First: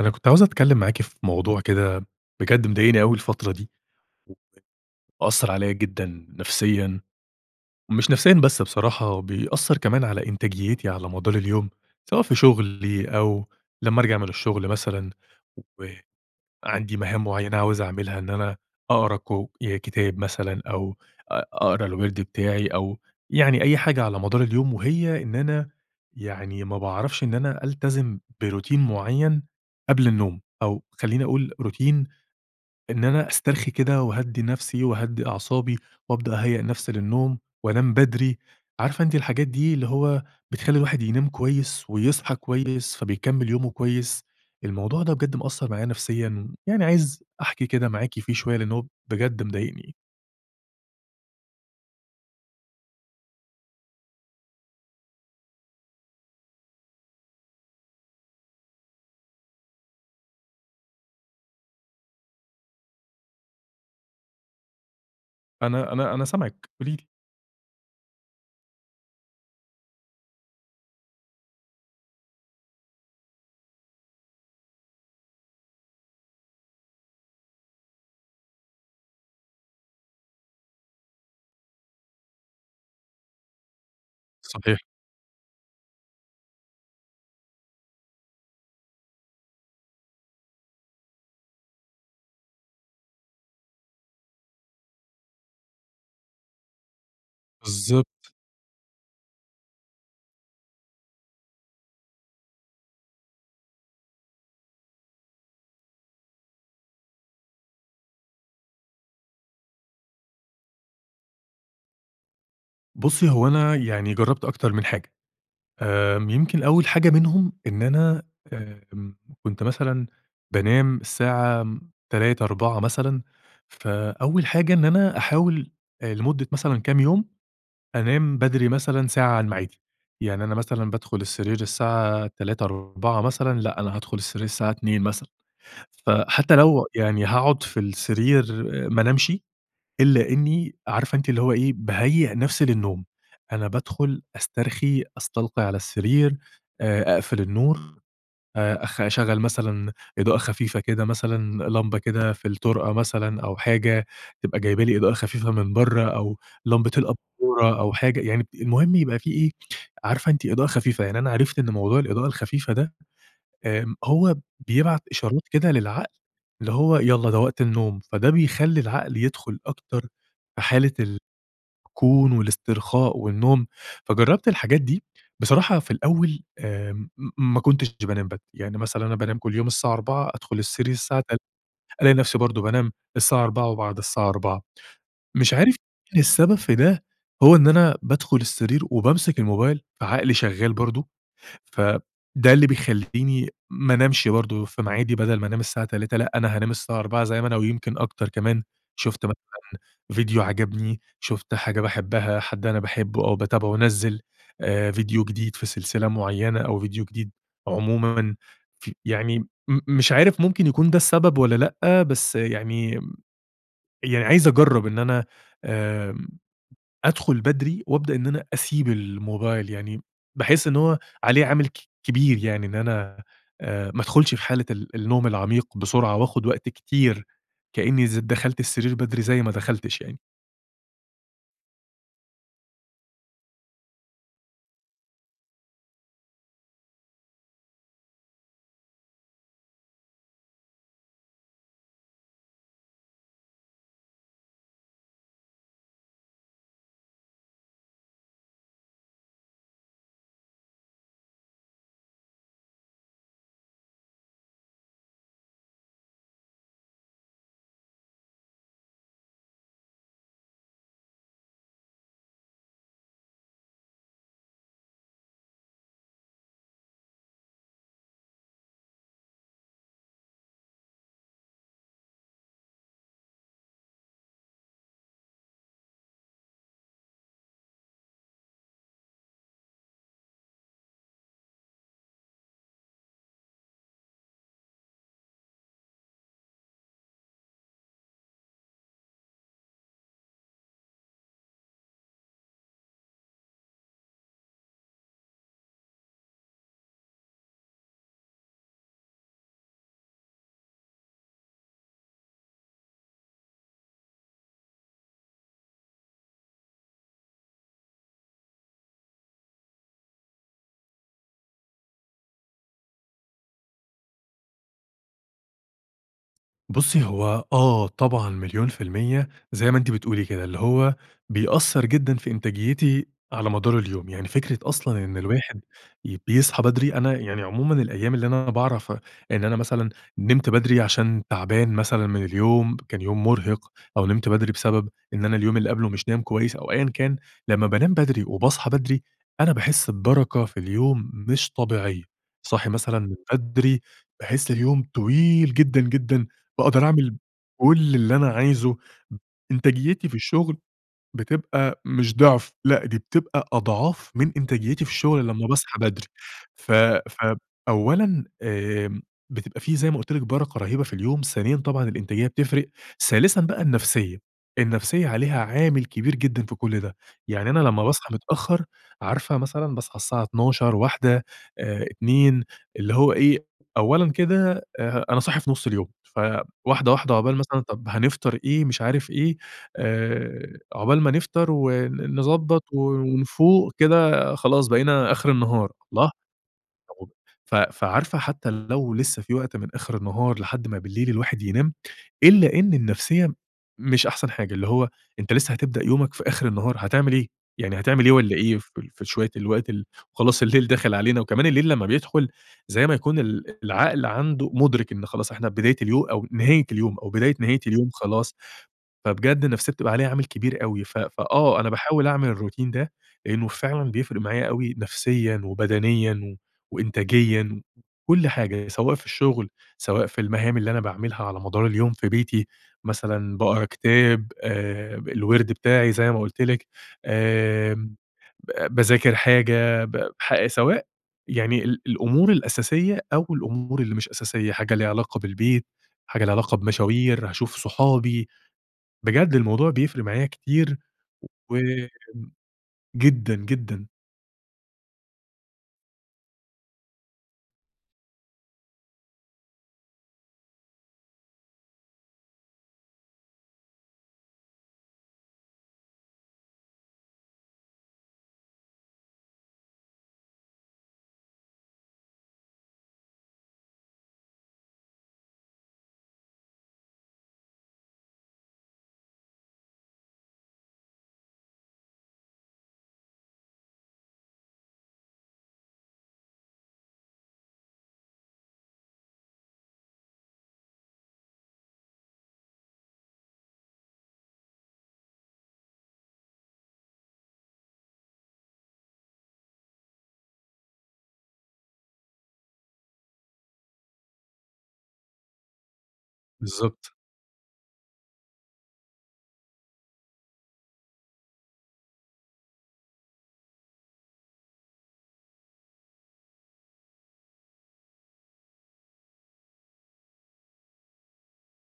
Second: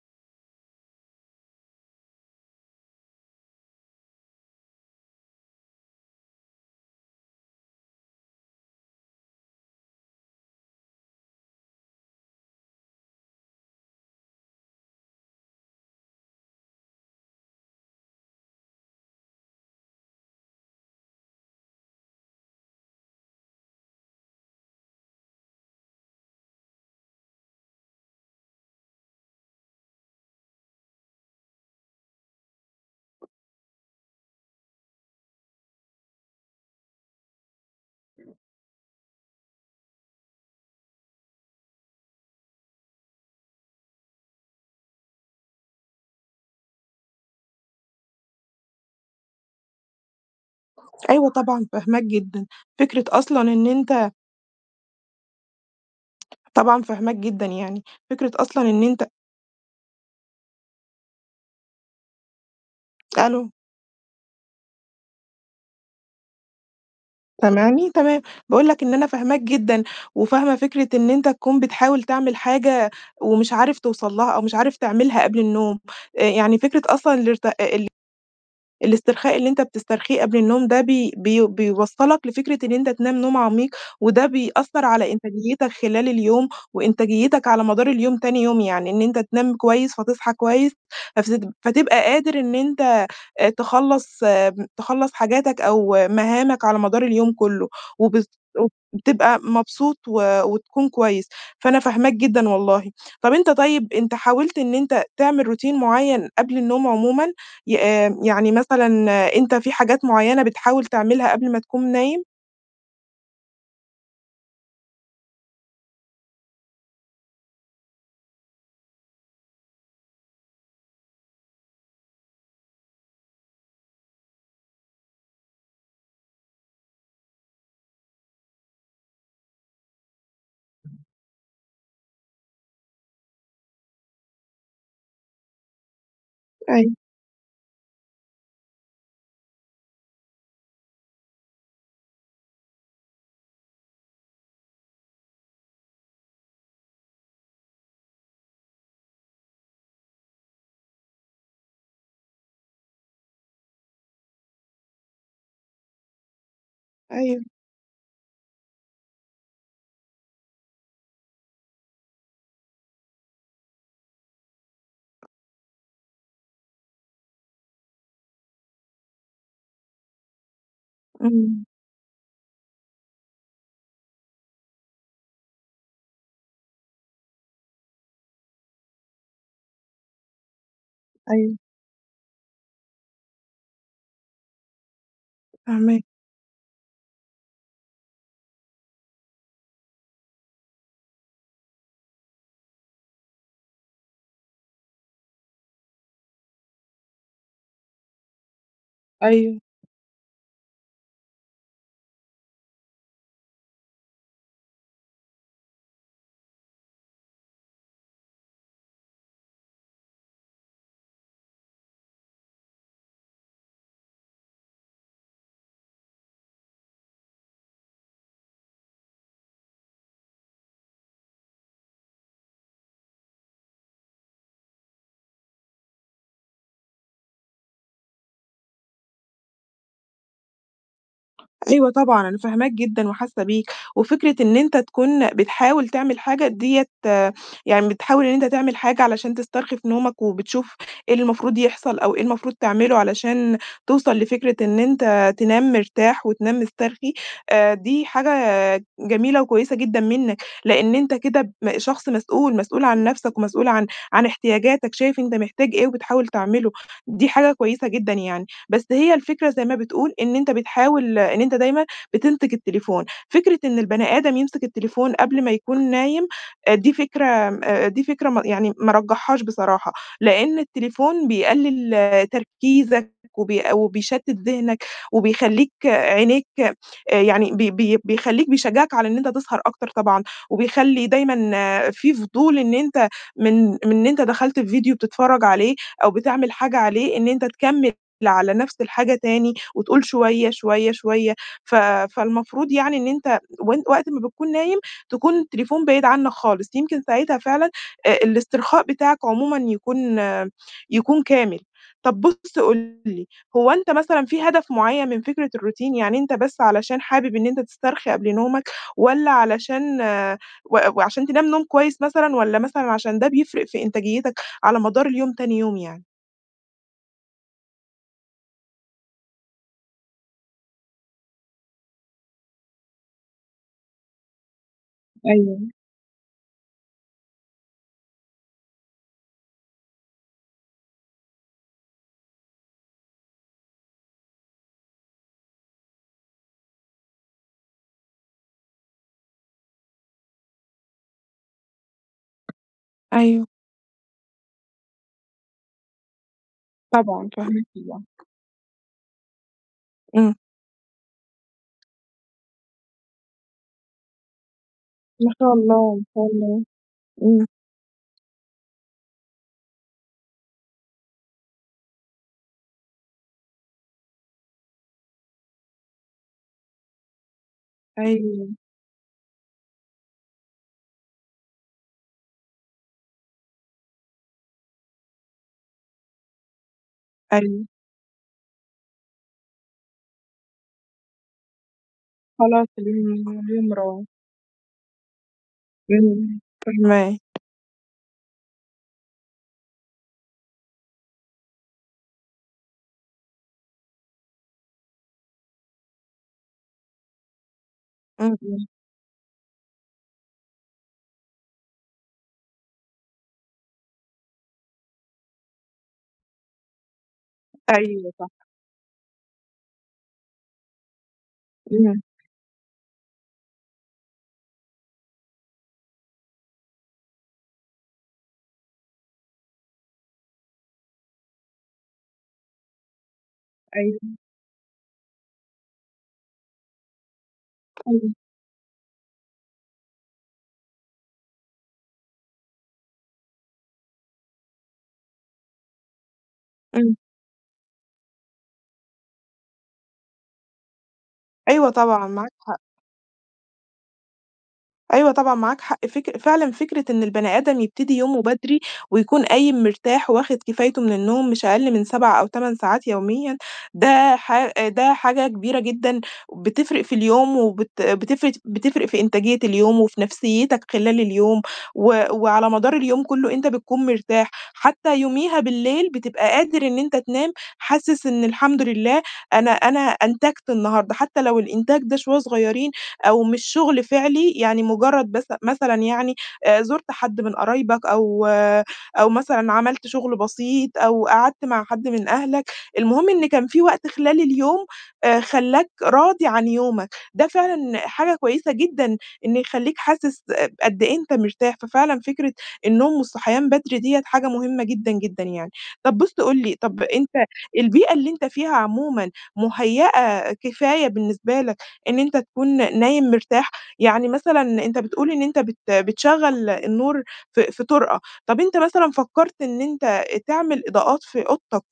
أنا كنت عاوز أتكلم معاكِ في موضوع كده بجد مضايقني أوي الفترة دي، ومأثر عليَّ جدًا نفسيًا، مش نفسيًا بس بصراحة، بيأثر كمان على إنتاجيتي على مدار اليوم، سواء في شغلي أو لمّا أرجع من الشغل مثلًا، وعندي مهام مُعيّنة عاوز أعملها إن أنا أقرا كُ ي كِتاب مثلًا أو أ أقرا الوِرد بتاعي أو يعني أي حاجة على مدار اليوم وهي إن أنا يعني ما باعرفش إن أنا ألتزم بروتين مُعيّن قبل النوم، أو خلّيني أقول روتين إن أنا أسترخي كده وأهدّي نفسي، وأهدّي أعصابي، وأبدأ أهيأ نفسي للنوم وأنام بدري. عارفة أنتِ الحاجات دي اللي هو بتخلّي الواحد ينام كويس، ويصحى كويس، فبيكمل يومه كويس؟ الموضوع ده بجد مأثر معايا نفسيًا، يعني عايز أحكِي كده معاكِ فيه شوية لأن هو بجد مضايقني. أيوه طبعًا فاهماك جدًا، فكرة أصلًا إن أنت طبعًا فاهماك جدًا يعني، فكرة أصلًا إن أنت ألو. أنا أنا أنا سامعِك، قولي لي. سامعني تمام، باقول لك إن أنا فاهماك جدًا، وفاهمة فكرة إن أنت تكون بتحاول تعمل حاجة ومش عارف توصل لها، أو مش عارف تعملها قبل النوم. يعني فكرة أصلًا الارت ال الإسترخاء اللي إنت بتسترخيه قبل النوم ده، بي بي بيوصّلك لفكرة إن إنت تنام نوم عميق، وده صحيح. بيأثّر على إنتاجيتك خلال اليوم، وإنتاجيتك على مدار اليوم تاني يوم، يعني إن إنت تنام كويس، فتصحى كويس، فسدب فتبقى قادر إن إنت تخلّص م تخلّص حاجاتك أو مهَامك على مدار اليوم كُلّه و بالضبط. [unintelligible] بتبقى مبسوط و وتكون كويس، فأنا فاهماك جدًا والله. طب أنت طيب، أنت حاولت إن أنت تعمل روتين مُعين قبل النوم عمومًا ي يعني مثلًا أنت في حاجات مُعينة بتحاول تعملها قبل ما تكون نايم؟ بُصّيُ هو أنا يعني جرّبت أكتر من حاجة، آمم، يمكن أول حاجة منهم إن أنا آآ أم كُنت مثلًا بانام الساعة 03:00، 04:00 مثلًا، فأول حاجة إن أنا أحاول لمدة مثلًا كام يوم أنام بدري مثلًا ساعة عن ميعادي، يعني أنا مثلًا بادخل السرير الساعة 03:00، 04:00 مثلًا لأ، أنا هادخل السرير الساعة 02:00 مثلًا، فحتى لو أيوه. يعني هاقعد في السرير ما أنامشِ إلا إني، عارفة أنت اللي هو إيه باهيأ نفسي للنوم، أنا بادخل أسترخي، أستلقي على السرير، آآ أقفل النور آآ أخ أشغل مثلًا إضاءة خفيفة كده، مثلًا لمبة كده في الطرقة مثلًا، أو حاجة تبقى جايبة لي إضاءة خفيفة من برّه أو لمبة أيوه. الأباچورة، أو حاجة يعني ب المهم يبقى في إيه عارفة أنتِ إضاءة خفيفة يعني. أنا عرفت إن موضوع الإضاءة الخفيفة ده آآ هو بيبعت إشارات كده للعقل، اللي هو يالّا ده وقت النوم. فده بيخلّي العقل يدخُل أكتر في حالة ال امم. كون والاسترخاء والنوم. فجرّبت الحاجات دي بصراحة في الأول آمم م ما كُنتش د بانام بد يعني مثلًا أنا بانام كل يوم الساعة 04:00 أدخل السرير الساعة تل أيوه. ألاقي نفسي، برضه بانام الساعة 04:00 وبعد الساعة 04:00 مش عارف فاهماك. مين السبب في ده، هو إن أنا بادخل السرير وبامسك الموبايل، فعقلي شغال برضه فده اللي بيخلّيني ما انامشِ برضه في ميعادي بدل ما أنام الساعة 03:00 لأ أنا هانام الساعة 04:00 زي ما أنا، ويمكن أكتر كمان، شُفت م أيوه. ڤيديو عَجبني شُفت حاجة باحبها حد أنا باحبه أو باتابعه نزّل آآ ڤيديو جديد في سلسلة مُعينة أو ڤيديو جديد عمومًا ف يعني م مش عارف ممكن يكون ده السبب، والّا لأ. بس يعني يعني عايز أجرّب إن أنا آآ أدخل بدري، وأبدأ إن أنا أسيب الموبايل، يعني باحس إن هو عليه عامل ك كبير يعني إن أنا، آآ، ما ادخُلش في حالة ال النوم العميق بسرعة، وآخد وقت كتير كأني ز دخلت السرير بدري، زي ما دخلتش يعني. أيوه طبعًا أنا فاهماك جدًا وحاسة بيك، وفكرة إن أنت تكون بتحاول تعمل حاجة دِيَّة يعني بتحاول إن أنت تعمل حاجة علشان تسترخي في نومك، وبتشوف إيه اللي المفروض يحصل، أو إيه المفروض تعمله علشان توصل لفكرة إن أنت تنام مرتاح وتنام مسترخي، آآ دي حاجة جميلة وكويسة جدًا منك، لأن أنت كده م شخص مسؤول، مسؤول عن نفسك، ومسؤول عن عن إحتياجاتك، شايف أنت محتاج إيه وبتحاول تعمله، دي حاجة كويسة جدًا يعني. بس هي الفكرة زي ما بتقول إن أنت بتحاول إن أنت دايمًا بتمسك التليفون، فكرة إن البني آدم يمسك التليفون قبل ما يكون نايم آآ دي فكرة آمم، أ دي فكرة م يعني ما أرجحهاش بصراحة، لأن التليفون بيقلل تركيزك وبيق وبيشتت ذهنك وبيخلّيك عينيك آآ يعني بي بي بيخلّيك بيشجعك على إن أنت تسهر أكتر طبعًا، وبيخلّي دايمًا في فضول إن أنت من من إن أنت دخلت في فيديو بتتفرج عليه أو بتعمل حاجة عليه، إن أنت تكمل على نفس الحاجة تاني وتقول شوية، شوية، شوية، ف فالمفروض يعني إن أنت وأن وقت ما بتكون نايم، تكون التليفون بعيد عنك خالص، يمكن ساعتها فعلًا أ الإسترخاء بتاعك عمومًا يكون يكون كامل. طب بُص قُل لي، هو أنت مثلًا في هدف مُعيّن من فكرة الروتين؟ يعني أنت بس علشان حابب إن أنت تسترخي قبل نومك والّا علشان و وعشان تنام نوم كويس مثلًا، والّا مثلًا عشان ده بيفرق في إنتاجيتك على مدار اليوم تاني يوم يعني؟ بُصّي هو آه طبعًا مليون في المِيَّة زي ما أنتِ بتقولي كده، اللي هو بيأثّر جدًا في إنتاجيتي على مدار اليوم، يعني فكرة أصلًا إن الواحد أيوه. ي بيصحى بدري، أنا يعني عمومًا الأيام اللي أنا باعرف إن أنا مثلًا نِمت بدري عشان تعبان مثلًا من اليوم، كان يوم مرهق، أو نِمت بدري بسبب إن أنا اليوم اللي قبلُه مش نايم كويس أو أيًا كان، لمّا بانام بدري وباصحى بدري، أنا باحس ببرَكة في اليوم مش طبيعية، صاحي مثلًا من أيوه. بدري، باحس اليوم طويل جدًا جدًا، باقدر أعمِل طبعًا، فاهماك كلّ اللي [unintelligible] أنا عايزُه. إنتاجيتي في إمم. الشغل بتبقى مش ضِعف، لأ، دي بتبقى أضعاف من إنتاجيتي في الشغل ما لمّا شاء باصحى الله، ما بدري. شاء الله، ف ف إمم. أولًا آآ بتبقى في زي ما قُلت لِك برَكة رهيبة في اليوم، ثانيًا طبعًا الإنتاجية بتفرِق، ثالثًا بقى النفسية، النفسية عليها عامل كبير جدًا في كل ده، يعني أنا لمّا باصحى أيوه. متأخر، عارفة مثلًا باصحى الساعة 12:00، 13:00، آآ 14:00، اللي هو إيه أولًا كده آآ أنا صاحي في نص اليوم، فواحدة واحدة عقبال مثلًا أيوه. طَب هنفطَر إيه، مش عارف إيه، آآ عقبال ما نفطر ون نضبّط خلاص اليوم اليوم ونفُوق راح. كده، خلاص بقينا آخر النهار. الله! إمم، [unintelligible] فاهماك. ف فعارفة حتى لو لسه في وقت من آخر النهار لحد ما بالليل الواحد ينام، إلا إن النفسية مش أحسن حاجة، اللي هو أنت لسه هتبدأ يومك في آخر النهار، هتعمل إيه؟ يعني هتعمل إيه والّا إيه اهم. في ال في شوية الوقت ال وخلاص الليل داخل علينا، وكمان الليل لمّا بيدخل زي ما يكون ال العقل عنده مُدرِك إن خلاص إحنا بداية اليو أو نهاية اليوم أو بداية نهاية اليوم أيوه صح. خلاص، فبجد النفسية بتبقى عليها عامل كبير أوي، ف ف آه، أنا إمم. باحاول أعمل الروتين ده لأنه فعلًا بيفرِق معايا أوي نفسيًا وبدنيًا و وإنتاجيًا وكل حاجة، سواء في الشغل، سواء في المهام اللي أنا باعملها على مدار اليوم في بيتي، مثلًا باقرا أيوه. كتاب، آآ الوِرد بتاعي زي ما قُلت لِك، آمم، أيوه. ب باذاكر حاجة، ب ح سواء يعني ال الأمور الأساسية أو الأمور اللي مش أساسية، حاجة ليها علاقة بالبيت، حاجة ليها علاقة إمم. بمشاوير، هاشوف صحابي، بجد الموضوع بيفرِق معايا كتير و أيوه طبعًا، معاك حق. جدًا جدًا. أيوه طبعًا، معاك حق فك فعلًا فِكرة إن البني آدم يبتدي يومه بدري، ويكون قايم مرتاح، وواخد كفايته من النوم مش أقل من 7 أو 8 ساعات يوميًا ده ح ده حاجة كبيرة جدًا بتفرق في اليوم، وبت بتفرق بتفرق في إنتاجية اليوم وفي نفسيتك خلال اليوم، و وعلى مدار اليوم كُلّه أنت بتكون مرتاح، حتى يوميها بالليل بتبقى قادر إن أنت تنام، حاسس إن الحمد لله أنا أنا أنتجت النهارده، حتى لو الإنتاج ده شوّية صغيرين أو مش شُغل فعليّ، يعني مجرد بس مثلًا يعني آآ زُرت حد من قرايبك أو أو مثلًا عملت شُغل بسيط، أو قعدت مع حد من أهلك، المهم إن كان في وقت خلال اليوم آآ خلّاك راضي عن يومك، ده فعلًا حاجة كويسة جدًا إن يخلّيك حاسِس قد إيه أنت مرتاح، ففعلًا فكرة النوم والصحيان بدري ديّة حاجة مهمة جدًا، جدًا يعني، طب بُص قُل لي طب بالضبط. أنت البيئة اللي أنت فيها عمومًا مُهيئة كفاية بالنسبة لَك إن أنت تكون نايم مرتاح، يعني مثلًا أنت بتقول إن أنت بت بتشغّل النور في في طُرقة، طب أنت مثلًا فكّرت إن أنت تعمل إضاءات في أوضتك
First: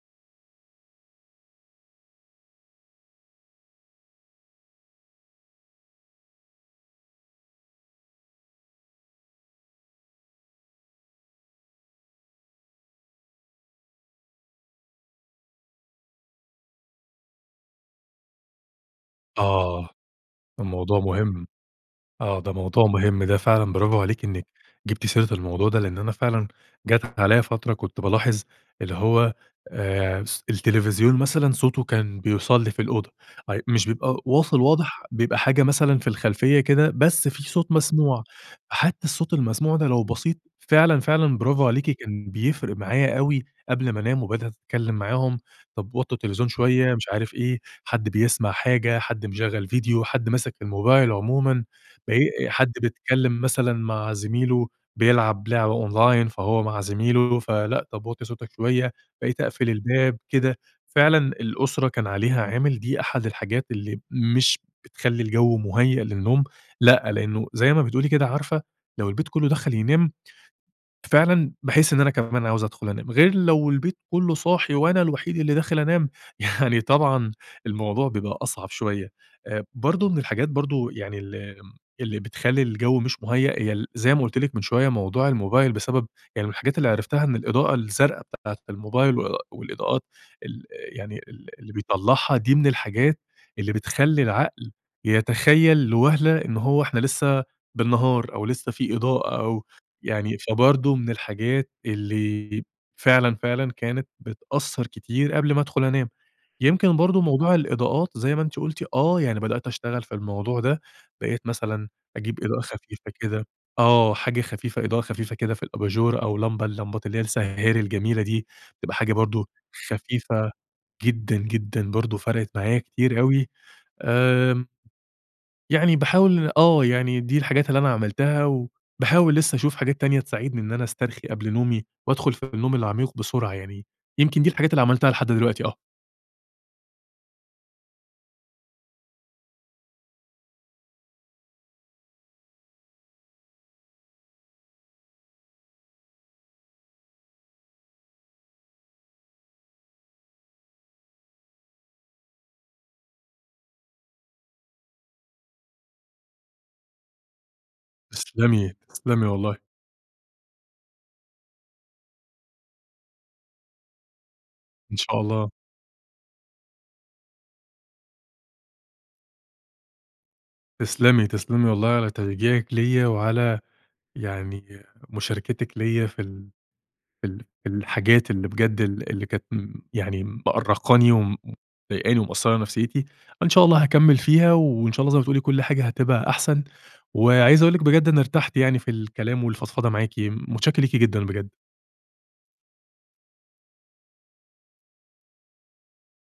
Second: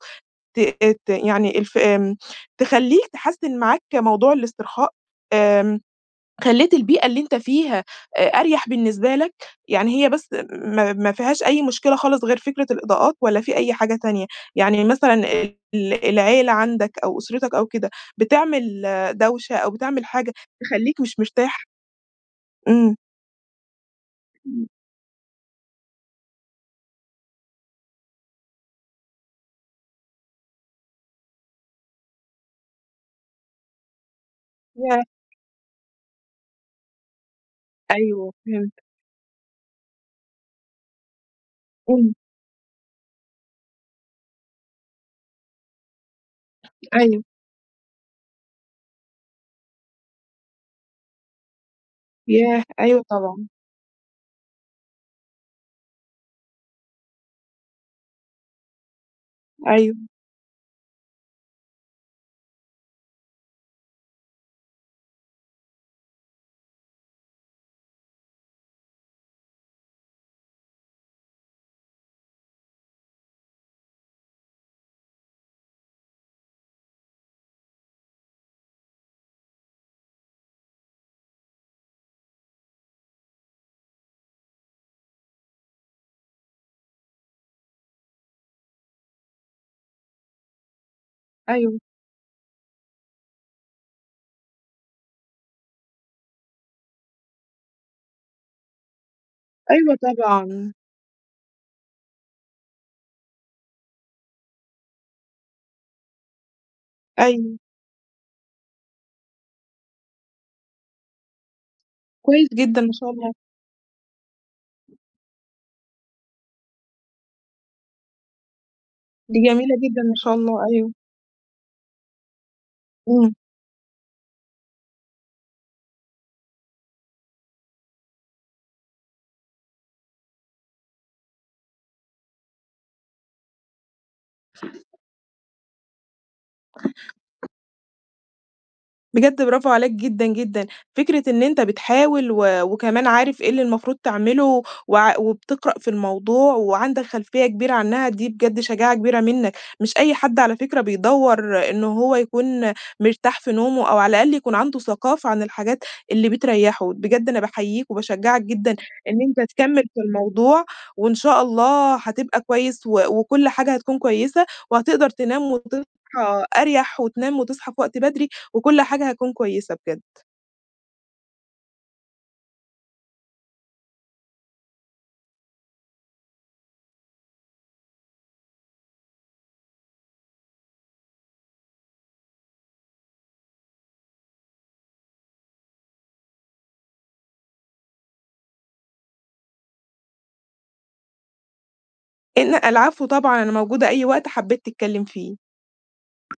ت ت يعني الف آمم تخلّيك تحسّن معاك موضوع الاسترخاء، آمم خلّيت البيئة اللي أنتَ فيها أ أريح بالنسبة لَك، يعني هي بس ما ما فيهاش أي مُشكلة خالص غير فكرة الإضاءات والّا في أي حاجة تانية؟ يعني مثلًا ال ال العيلة عندك أو أسرتك أو كده بتعمل دوشة أو آه، بتعمل حاجة الموضوع تخلّيك مش مهم. مرتاح؟ آه، ده موضوع إمم. مهم ده فعلًا برافو عليكِ إنِك إمم. جِبتِ سيرة الموضوع ده، لإن أنا فعلًا جات عليّا فترة كنت بالاحظ اللي هو آآ س التلفزيون مثلًا صوته كان بيوصل لي في الأوضة، اي مش بيبقى واصل ياه! واضح بيبقى حاجة مثلًا في الخلفية كده، بس في صوت مسموع، أيوه، فهمتك. حتى الصوت المسموع ده لو بسيط فعلًا، فعلًا برافو عليكِ إمم. كان بيفرق معايا أوي، قبل ما أنام وبدأت أتكلم معاهم، طب وطّوا التلفزيون شويّة مش أيوه. عارف إيه، حد بيسمع حاجة حد مشغل فيديو، حد ماسك الموبايل عمومًا، بقي ياه! حد أيوه بيتكلم طبعًا. مثلًا مع زميله بيلعب لعبة Online فهو مع زميله فلأ، طب وطّي صوتك شوّية، بقيت أقفل أيوه. الباب كده، فعلًا الأُسرة كان عليها عامل دي أحد الحاجات اللي مش بتخلّي الجو مُهيّأ للنوم لأ، لإنه زي ما بتقولي كده عارفة، لو البيت كُلُّه دخل ينام فعلًا باحس إن أنا كمان عاوز أدخُل أنام، غير لو البيت كُلُّه صاحي وأنا الوحيد اللي داخل أنام، يعني طبعًا الموضوع بيبقى أصعب شوية، آآ برضو من الحاجات برضو يعني ال اللي بتخلّي الجو مش مُهيّأ، هي ال زي ما قُلت لِك من شوية موضوع الموبايل بسبب يعني من الحاجات اللي عرفتها إن الإضاءة الزرقا بتاعة الموبايل و والإضاءات ال يعني ال اللي أيوه. بيطلّعها، دي من الحاجات اللي بتخلّي العقل يتخيّل لوَهلة إن هو إحنا لِسَّه بالنّهار، أو لِسّّه في إضاءة أو أيوه يعني طبعًا. فبرضو من الحاجات اللي فعلًا، فعلًا كانت بتأثّر كتير قبل ما أدخل أنام، يمكن برضو موضوع أيوه. الإضاءات زي ما أنتِ قُلتِ آه، يعني بدأت أشتغل في الموضوع ده، بقيت مثلًا أجيب كويس إضاءة جدًا، ما شاء خفيفة الله. كده آه، حاجة خفيفة إضاءة خفيفة كده في الأباجورة، أو لمبة اللمبات اللي هي السَّهّارِي الجميلة دي، تبقى حاجة دي برضو جميلة جدًا، ما شاء خفيفة الله أيوه. جدًا، جدًا برضو فَرَقِت معايا كتير إمم. أوي آمم يعني باحاول آه، يعني دي الحاجات اللي أنا عملتها، وباحاول لسه أشوف حاجات تانية تساعدني إن أنا أسترخي قبل نومي، وأدخُل في النوم العميق بسرعة يعني يمكن دي الحاجات اللي عملتها لحد دلوقتي آه. بجد برافو عليك جدًا، جدًا، فكرة إن أنتَ بتحاول و وكمان عارف إيه اللي المفروض تعمله، وعـا- وبتقرأ في الموضوع وعندك خلفية كبيرة عنها، دي بجد شجاعة كبيرة مِنَّك، مش أي حد على فكرة بيدوّر إنه هو يكون مرتاح في نومه، أو على الأقل يكون عنده ثقافة عن الحاجات اللي بتريحه، بجد أنا بأحيّيَك وباشجّعك جدًا تسْلمي، إن تسْلمي أنتَ والله. تكمل في الموضوع، وإن شاء الله حتبقى كويس وكُلّ حاجة هتكون كويسة إن وهتقدر شاء تنام الله. وتصحى أريح وتنام وتصحى في وقت بدري، وكل حاجة هتكون كويسة بجد. تسْلمي، تسْلمي والله على تشجيعِك ليّا، وعلى يعني مشاركتِك ليّا في ال في ال في الحاجات اللي بجد ال اللي كانت م يعني مأرّقاني وم ومضايقاني ومأثرة نفسيتي، إن شاء الله هاكمل فيها وإن شاء الله زي ما بتقولي كل حاجة هتبقى أحسن، وعايز أقول لِك بجد أنا ارتحت يعني في الكلام والفضفضة معاكِ، مُتشكر لِكِ جدًا بجد. لأ، العفو طبعًا أنا موجودة أي وقت حبيت تتكلم فيه.